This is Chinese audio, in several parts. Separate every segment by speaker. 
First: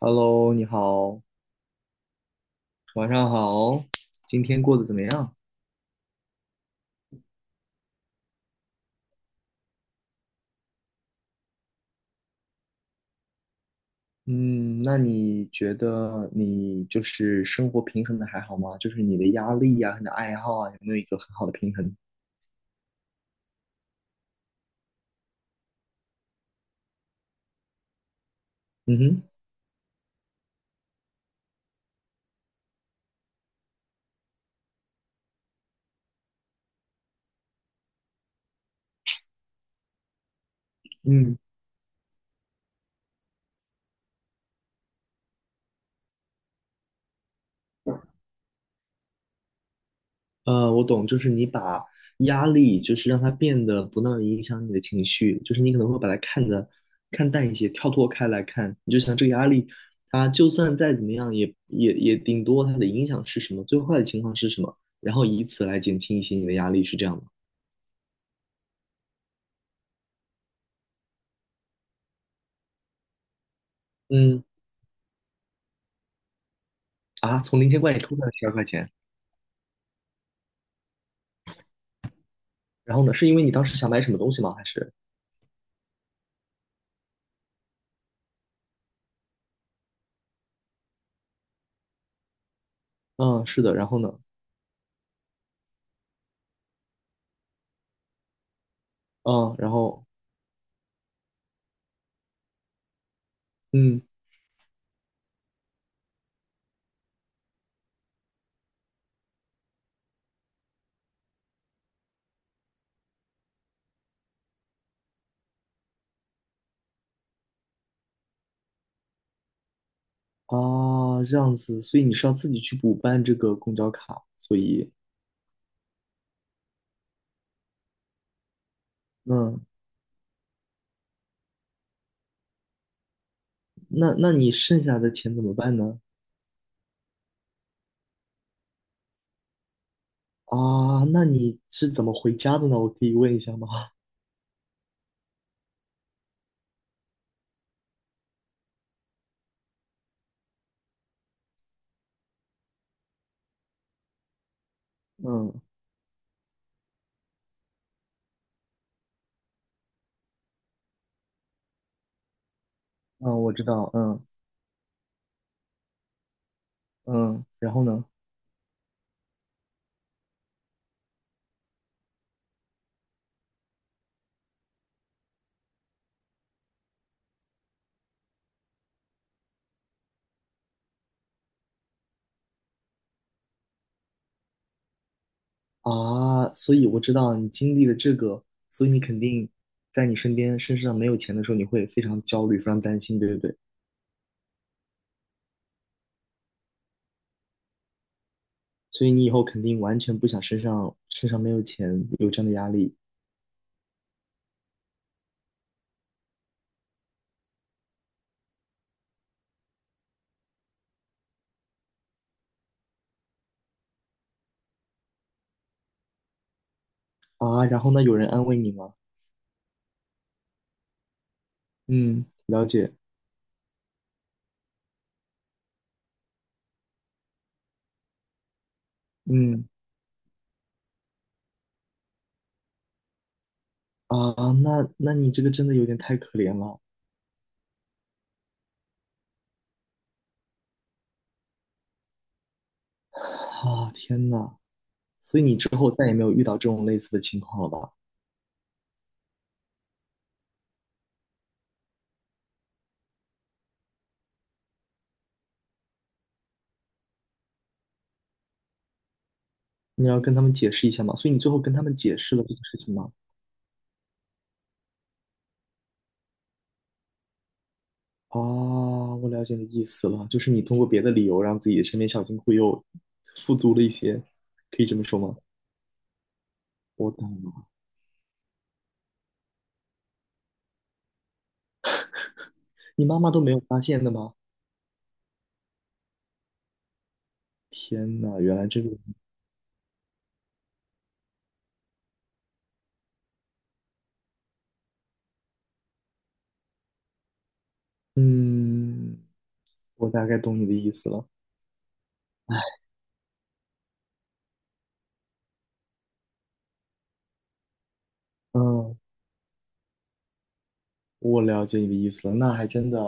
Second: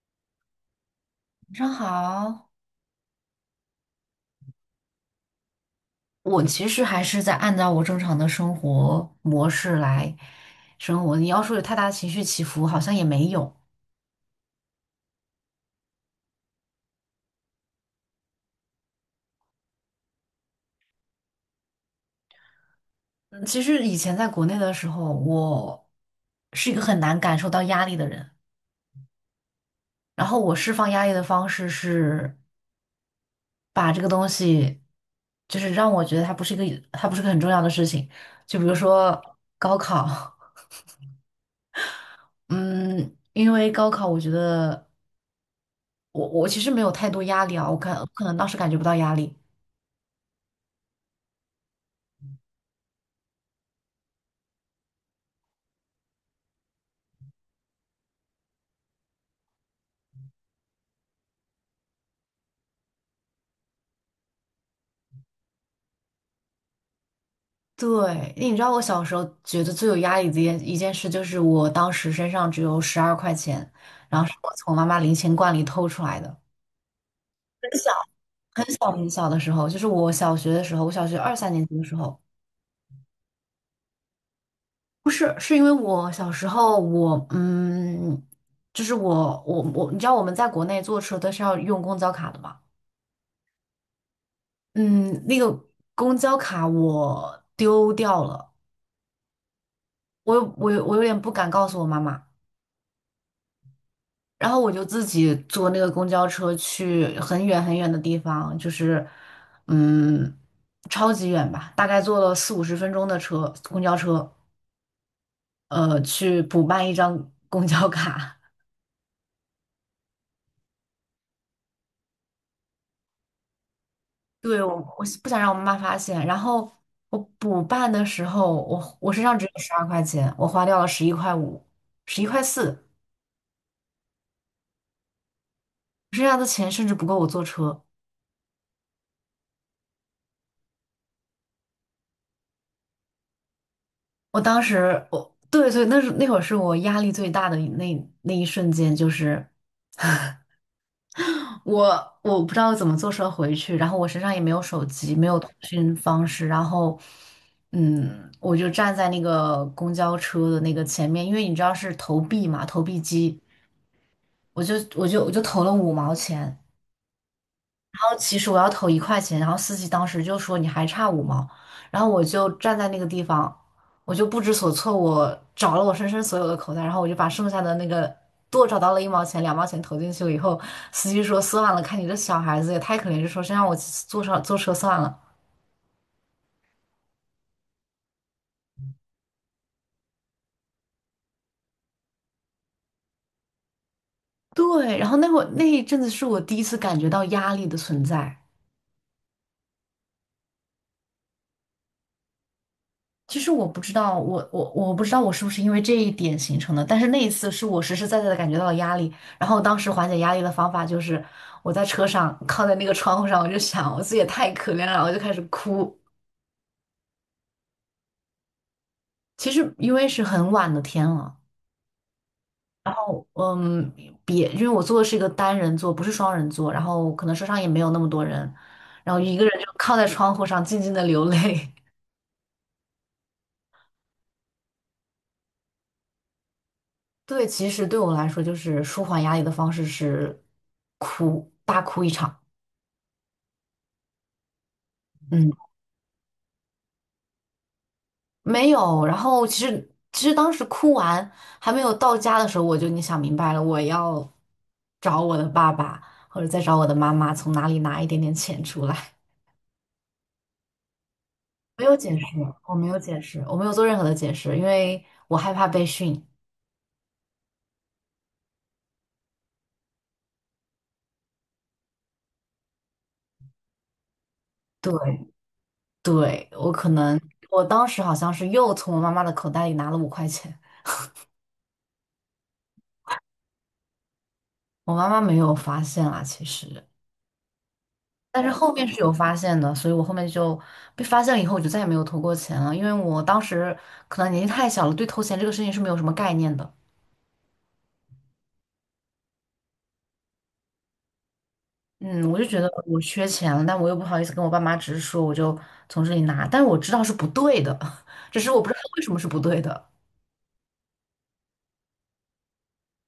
Speaker 1: Hello，你好，
Speaker 2: 晚上好，
Speaker 1: 晚上好，今天过得怎么样？
Speaker 2: 我其实还是在按照我正常的生活模式来生活。你要说有太大的情绪起伏，好像也没有。
Speaker 1: 嗯，那你觉得你就是生活平衡的还好吗？就是你的压力呀、你的爱好啊，有没有一个很好的平衡？
Speaker 2: 嗯，其实以前在国内的时候，我是一个很难感受到压力的人。
Speaker 1: 嗯哼，
Speaker 2: 然后我释放压力的方式是把这个东西，就是让我觉得它不是个很重要的事情。就比如说高考，
Speaker 1: 嗯。
Speaker 2: 嗯，因为高考，我觉得我其实没有太多压力啊，我可能当时感觉不到压力。
Speaker 1: 我懂，就是你把压力，就是让它变得不那么影响你的情绪，就是你可能会把它看得看淡一些，跳脱开来看，你就想这个压力，它就算再怎么样也，顶多它的影响是什么，最坏的情况是什么，然后以此来减轻一些你的压力，是这样吗？
Speaker 2: 对，你知道我小时候觉得最有压力的一件事，就是我当时身上只有十二块钱，然后是
Speaker 1: 嗯，
Speaker 2: 我从妈妈零钱罐里偷出来的。
Speaker 1: 啊，从零
Speaker 2: 很
Speaker 1: 钱
Speaker 2: 小，
Speaker 1: 罐里偷出来十二块
Speaker 2: 很
Speaker 1: 钱，
Speaker 2: 小很小的时候，就是我小学的时候，我小学二三年级的时候，
Speaker 1: 然后呢，是因为你当时想买什么东西吗？还是？
Speaker 2: 不是，是因为我小时候我就是我你知道我们在国内坐车都是要用公交卡的嘛。
Speaker 1: 嗯，是的，然后呢？
Speaker 2: 嗯，那个公交卡我丢掉了，
Speaker 1: 嗯，然后
Speaker 2: 我有点不敢告诉我妈妈。
Speaker 1: 嗯
Speaker 2: 然后我就自己坐那个公交车去很远很远的地方，就是嗯，超级远吧，大概坐了四五十分钟的车，公交车，去补办一张 公交卡。
Speaker 1: 啊，这样子，所以你是要自己去补办这个公交卡，所
Speaker 2: 对，我
Speaker 1: 以。
Speaker 2: 我不想让我妈妈发现。然后我补办的时候，我身上只有
Speaker 1: 嗯，
Speaker 2: 十二块钱，我花掉了11块5，11块4，
Speaker 1: 那你剩下的钱怎么办呢？
Speaker 2: 剩下的钱甚至不够我坐车。
Speaker 1: 啊，那你是怎么回家的呢？我可以问一下吗？
Speaker 2: 我当时我对，对，那是那会儿是我压力最大的那一瞬间，就是我不知道怎么坐车回去，然后我身上也没有手机，没有通
Speaker 1: 嗯
Speaker 2: 讯方式，然后，我就站在那个公交车的那个前面，因为你知道是投币嘛，投币机，
Speaker 1: 嗯，我知道，嗯
Speaker 2: 我就投了5毛钱，
Speaker 1: 嗯，然后
Speaker 2: 然
Speaker 1: 呢？
Speaker 2: 后其实我要投1块钱，然后司机当时就说你还差五毛，然后我就站在那个地方，我就不知所措，我找了我身上所有的口袋，然后我就把剩下的那个多找到了1毛钱、2毛钱投进去了以后，司机说算了，看你这小孩子也太可怜，就说先让我坐车算了。
Speaker 1: 啊，所以我知道你经历了这个，所以你肯定在你身边身上没有钱的时候，你会非常焦虑，非常担心，对不对？
Speaker 2: 对，然后那一阵子是我第一次感觉到压力的存在。
Speaker 1: 所以你以后肯定完全不想身上没有钱有这样的压力
Speaker 2: 其实我不知道，我不知道我是不是因为这一点形成的，但是那一次是我实实在在的感觉到了压力，然后当时缓解压力的方法就是我在车上靠在那个窗户上，我就想我自己也太可怜了，我就开始哭。
Speaker 1: 啊。然后呢，有人安慰你吗？
Speaker 2: 其实因为是很晚的天了，
Speaker 1: 嗯，了解，
Speaker 2: 嗯，别，因为我坐的是一个单人座，不是双人座，然后可能车上也没有那么多人，然后一个人就
Speaker 1: 嗯
Speaker 2: 靠在窗户上静静的流泪。
Speaker 1: 啊，那你这个真的有点太可怜了。
Speaker 2: 对，其实对我来说，就是舒缓压力的方式是哭，大哭一场。
Speaker 1: 啊，天呐，所以
Speaker 2: 嗯。
Speaker 1: 你之后再也没有遇到这种类似的情况了吧？
Speaker 2: 没有，然后其实当时哭完还没有到家的时候，我就已经想明白了，我要找我的爸爸或者再找我的妈妈，从哪里拿一点点钱出来。
Speaker 1: 你要跟他们解释一下吗？所以你最后跟 他
Speaker 2: 没
Speaker 1: 们
Speaker 2: 有解
Speaker 1: 解
Speaker 2: 释，
Speaker 1: 释了这个
Speaker 2: 我
Speaker 1: 事
Speaker 2: 没
Speaker 1: 情
Speaker 2: 有
Speaker 1: 吗？
Speaker 2: 解释，我没有做任何的解释，因为我害怕被训。
Speaker 1: 啊，我了解你的意思了，就是你通过别的理由让自己的身边小金库又富足了一些，可以这么说
Speaker 2: 对，
Speaker 1: 吗？
Speaker 2: 对，我可
Speaker 1: 我
Speaker 2: 能
Speaker 1: 懂了，
Speaker 2: 我当时好像是又从我妈妈的口袋里拿了5块钱，
Speaker 1: 你妈妈都没有发现的吗？
Speaker 2: 我妈妈没有发现啊，其实。
Speaker 1: 天呐，
Speaker 2: 但是
Speaker 1: 原来
Speaker 2: 后
Speaker 1: 这
Speaker 2: 面
Speaker 1: 个，
Speaker 2: 是有发现的，所以我后面就被发现了以后，我就再也没有偷过钱了，因为我当时可能年纪太小了，对偷钱这个事情是没有什么概念的。
Speaker 1: 嗯，我大概懂你的意思了。
Speaker 2: 嗯，我就觉得我缺钱了，但我又不好意思跟我爸妈直说，我就从这里拿，但是我知道是不对的，只是我不知道
Speaker 1: 嗯，
Speaker 2: 为什么是不对的。
Speaker 1: 我了解你的意思了，那还真的，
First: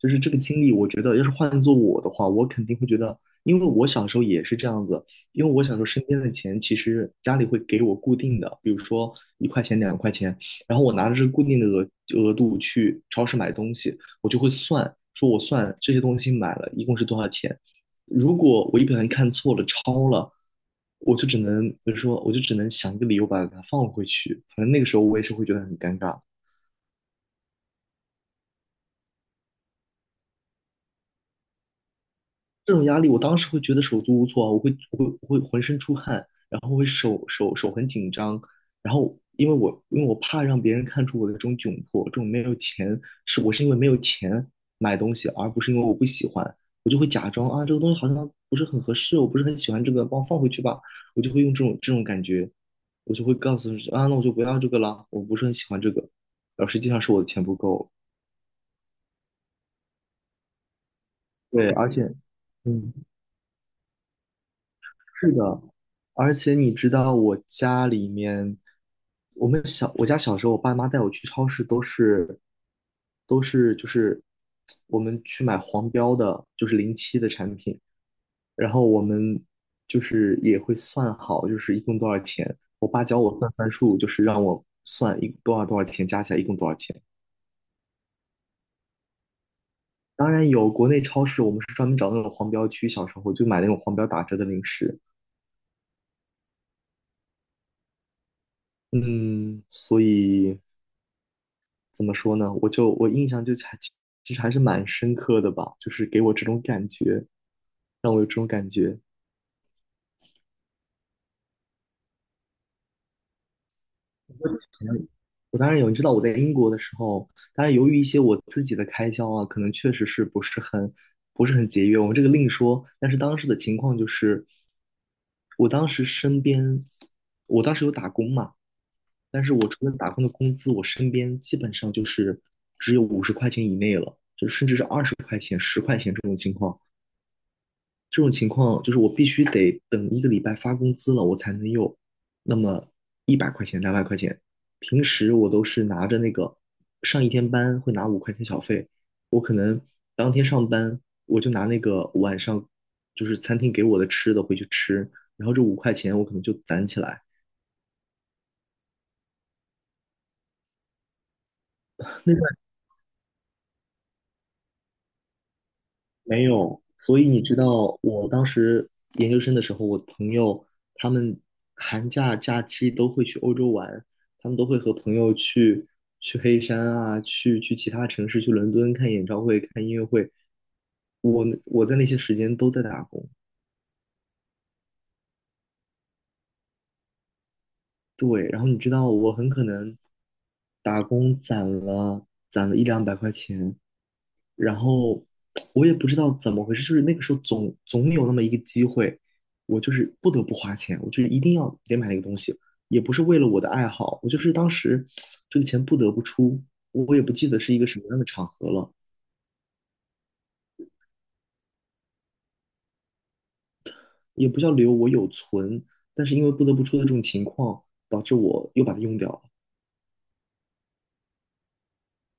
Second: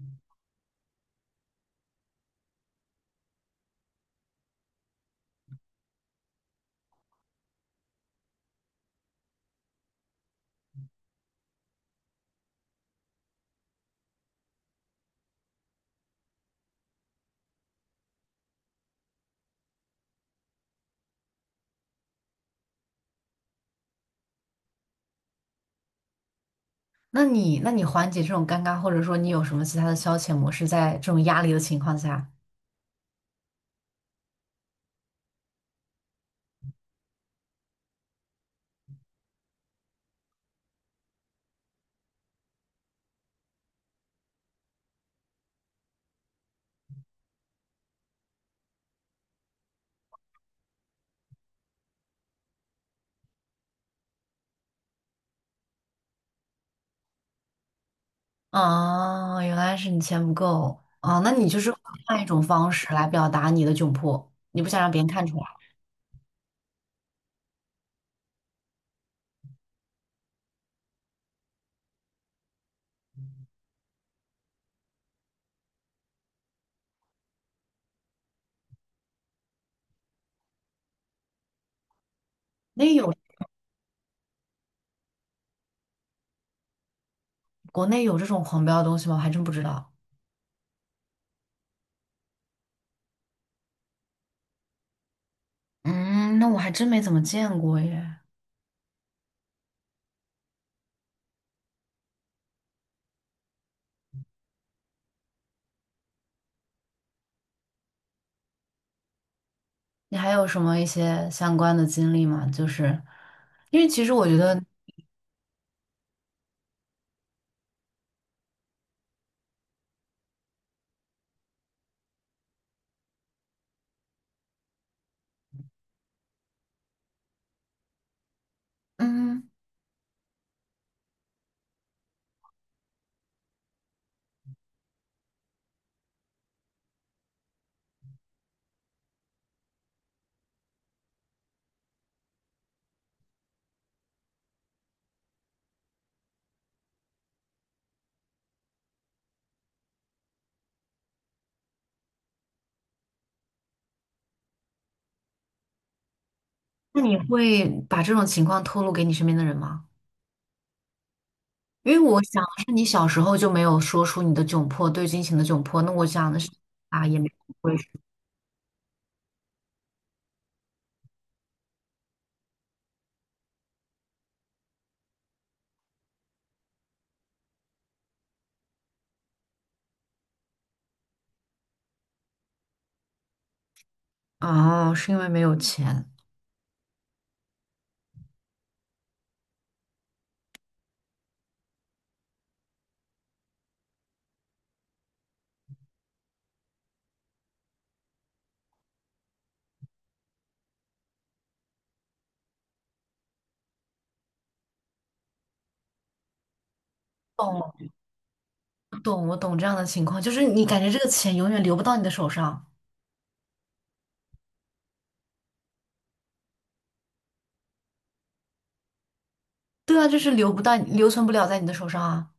Speaker 1: 就是这个经历，我觉得要是换做我的话，我肯定会觉得，因为我小时候也是这样子，因为我小时候身边的钱其实家里会给我固定的，比如说1块钱、2块钱，然后我拿着这个固定的额度去超市买东西，我就会算，说我算这些东西买了一共是多少钱，如果我一不小心看错了、超了。我就只能，比如说，我就只能想一个理由把它放回去。反正那个时候我也是会觉得很尴尬。
Speaker 2: 那你缓解这种尴尬，或者说你有什么其他的消遣模式，在这种压力的情况下？
Speaker 1: 这种压力，我当时会觉得手足无措啊我会浑身出汗，然后会手很紧张，然后因为我怕让别人看出我的这种窘迫，这种没有钱，是我是因为没有钱买东西，而不是因为我不喜欢，我就会假装啊这个东西好像不是很合适，我不是很喜欢这个，帮我放回去吧，我就会用这种感觉，我就会告诉自己啊那我就不要这个了，我不是很喜欢这个，然后实际上是我的钱不够，
Speaker 2: 啊，原来是你钱不够啊，那你就
Speaker 1: 对，
Speaker 2: 是
Speaker 1: 而且。
Speaker 2: 换一种方式
Speaker 1: 嗯。
Speaker 2: 来表达你的窘迫，你不想让别人看
Speaker 1: 是
Speaker 2: 出来。
Speaker 1: 的，而且你知道，我家里面，我们小，我家小时候，我爸妈带我去超市都是，就是我们去买黄标的，就是零七的产品，然后我们就是也会算好，就是一共多少钱。
Speaker 2: 那
Speaker 1: 我爸
Speaker 2: 有
Speaker 1: 教我算算数，就是让我算一多少多少钱，加起来一共多少钱。
Speaker 2: 国内有这种狂飙的东西吗？我还真不知道。
Speaker 1: 当然有国内超市，我们是专门找那种黄标区，小时候就买那种黄标打折的零食。
Speaker 2: 嗯，那我还真没怎么见过耶。
Speaker 1: 嗯，所以怎么说呢？我印象其实还是蛮深刻的吧，就是给我这种感觉，让我有这种感觉。
Speaker 2: 你还有什么一些相关的经历吗？就是因为其实我觉
Speaker 1: 我以
Speaker 2: 得，
Speaker 1: 前我当然有，你知道我在英国的时候，当然由于一些我自己的开销啊，可能确实是不是很节约，我们这个另说。但是当时的情况就是，我当时身边，我当时有打工嘛，但
Speaker 2: 嗯，
Speaker 1: 是我除了打工的工资，我身边基本上就是只有50块钱以内了，就甚至是20块钱、十块钱这种情况。这种情况就是我必须得等一个礼拜发工资了，我才能有那么100块钱、两百块钱。平时我都是拿着那个上一天班会拿五块钱小费，我可能当天上班我就拿那个晚上就是餐厅给我的吃的回去吃，然后这五块钱我可能就攒起
Speaker 2: 那你
Speaker 1: 来。
Speaker 2: 会把这种情况透露给你身边的人吗？因为我
Speaker 1: 那
Speaker 2: 想的是你小时候就没有说出你的窘迫，对金钱的窘迫。那我想的
Speaker 1: 没
Speaker 2: 是
Speaker 1: 有，
Speaker 2: 啊，也
Speaker 1: 所
Speaker 2: 没
Speaker 1: 以你
Speaker 2: 有
Speaker 1: 知
Speaker 2: 会
Speaker 1: 道，我当时研究生的时候，我朋友他们寒假假期都会去欧洲玩，他们都会和朋友去黑山啊，去其他城市，去伦敦看演唱会、看音乐会。我在那些时间都在打工，
Speaker 2: 哦，是因为没有钱。
Speaker 1: 对，然后你知道，我很可能打工攒了一两百块钱，然后我也不知道怎么回事，就是那个时候总有那么一个机会，我就是不得不花钱，我就是一定要得买那个东西，也不是为了我的爱好，我就是当时这个钱不得不出，我也不记得是一个
Speaker 2: 懂，
Speaker 1: 什么样的场合了，
Speaker 2: 我懂，我懂这样的情况，就是你感觉这个钱永远流不到你的手上。
Speaker 1: 也不叫留，我有存，但是因为不得不出的这种情况，导致我又把它用掉了，
Speaker 2: 对啊，就是流不到，留存不了在你的手上啊。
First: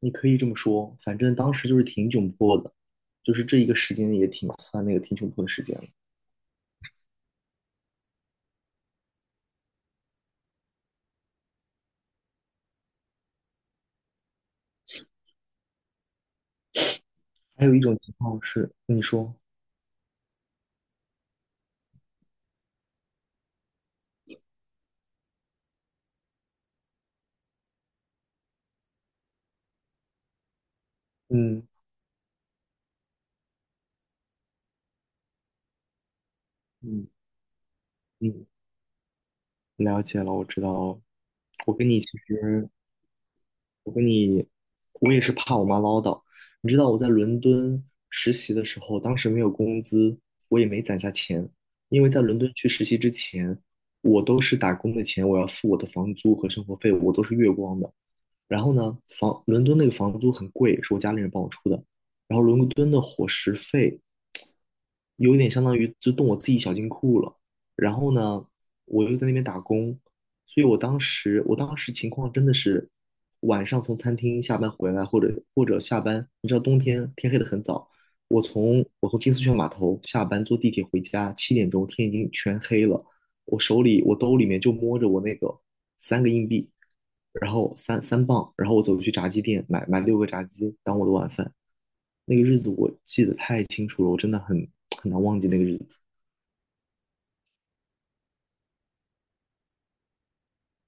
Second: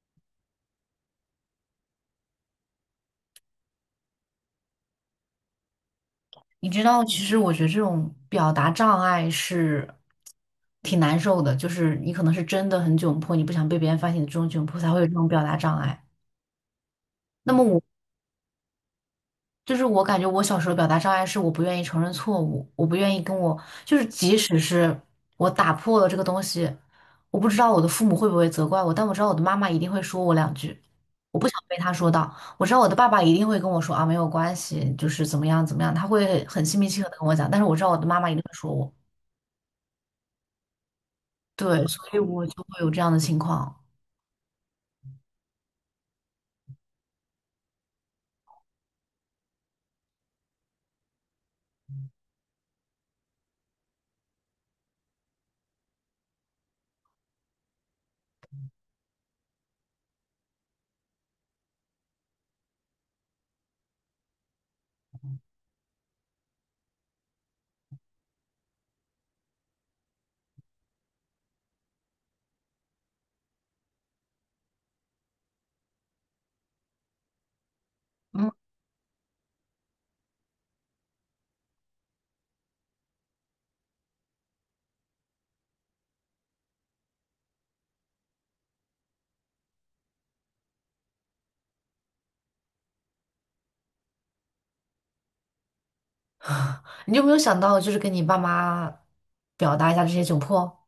Speaker 1: 你可以这么说，反正当时就是挺窘迫的，就是这一个时间也挺算那个挺窘迫的时间了。
Speaker 2: 你知道，其实我觉得这种表达障碍是挺难受的，就是你可能是真的很窘迫，你不想被别人发现你这种窘迫，才会有这种表达障碍。那么
Speaker 1: 还有一
Speaker 2: 我
Speaker 1: 种情况是，你说，
Speaker 2: 就是我感觉我小时候表达障碍是我不愿意承认错误，我不愿意跟我就是即使是我打破了这个东西，我不知道我的父母会不会责怪我，但我知道我的妈妈一定会说我两句，我不想
Speaker 1: 嗯
Speaker 2: 被她说到。我知道我的爸爸一定会跟我说啊，没有关系，就是怎么样怎么样，他会很心平气和
Speaker 1: 嗯
Speaker 2: 的跟我讲，但是我知道我的妈妈一定
Speaker 1: 嗯。
Speaker 2: 会说我。
Speaker 1: 了解了，我知道了。我
Speaker 2: 对，
Speaker 1: 跟你其
Speaker 2: 所以我就
Speaker 1: 实，
Speaker 2: 会有这样的情况。
Speaker 1: 我跟你，我也是怕我妈唠叨。你知道我在伦敦实习的时候，当时没有工资，我也没攒下钱，因为在伦敦去实习之前，我都是打工的钱，我要付我的房租和生活费，我都是月光的。然后呢，伦敦那个房租很贵，是我家里人帮我出的。然后伦敦的伙食费有点相当于就动我自己小金库了。然后呢，我又在那边打工，所以我当时情况真的是晚上从餐厅下班回来，或者下班，你知道冬天天黑的很早，我
Speaker 2: 嗯，
Speaker 1: 从我从金丝雀码头下班坐地铁回家，7点钟天已经全黑了，我手里我兜里面就摸着我那个三个硬币，然后三磅，然后我走去炸鸡店买六个炸鸡当我的晚饭。那个日子我记得太清楚了，我真的很难忘记那个日子。
Speaker 2: 你有没有想到，就是跟你爸妈表达一下这些窘迫？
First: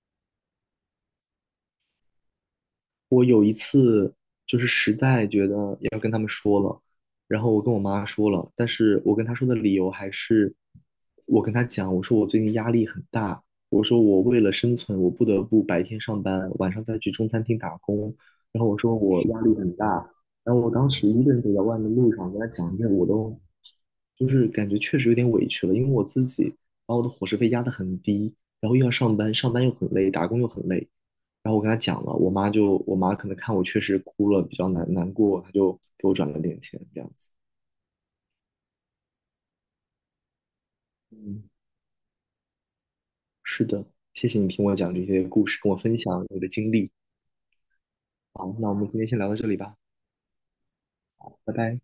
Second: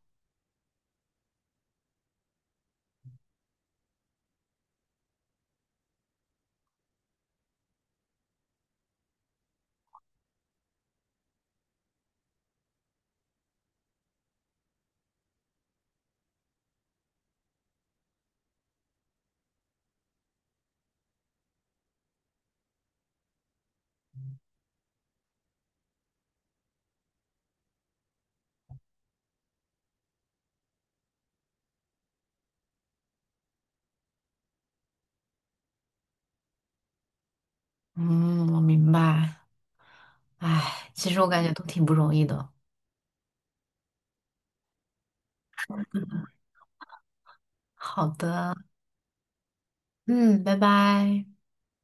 Speaker 1: 然后我跟我妈说了，但是我跟她说的理由还是，我跟她讲，我说我最近压力很大，我说我为了生存，我不得不白天上班，晚上再去中餐厅打工，然后我说我压力很大，然后我当时一个人走在外面路上，跟她讲这个，我都就是感觉确实有点委屈了，因为我自己把我的伙食费压得很低，然后又要上班，上班又很累，打工又很累。然后我跟她讲了，我妈可能看我确实哭了，比较难过，她就给我转了点钱，这样子。
Speaker 2: 嗯，我明白。唉，其实我感
Speaker 1: 嗯，
Speaker 2: 觉都挺不容易的。
Speaker 1: 是的，谢谢你听我讲这些故事，跟我分享你的经历。
Speaker 2: 好的，
Speaker 1: 好，那我们今天先聊到这里吧，
Speaker 2: 嗯，拜拜。
Speaker 1: 拜拜。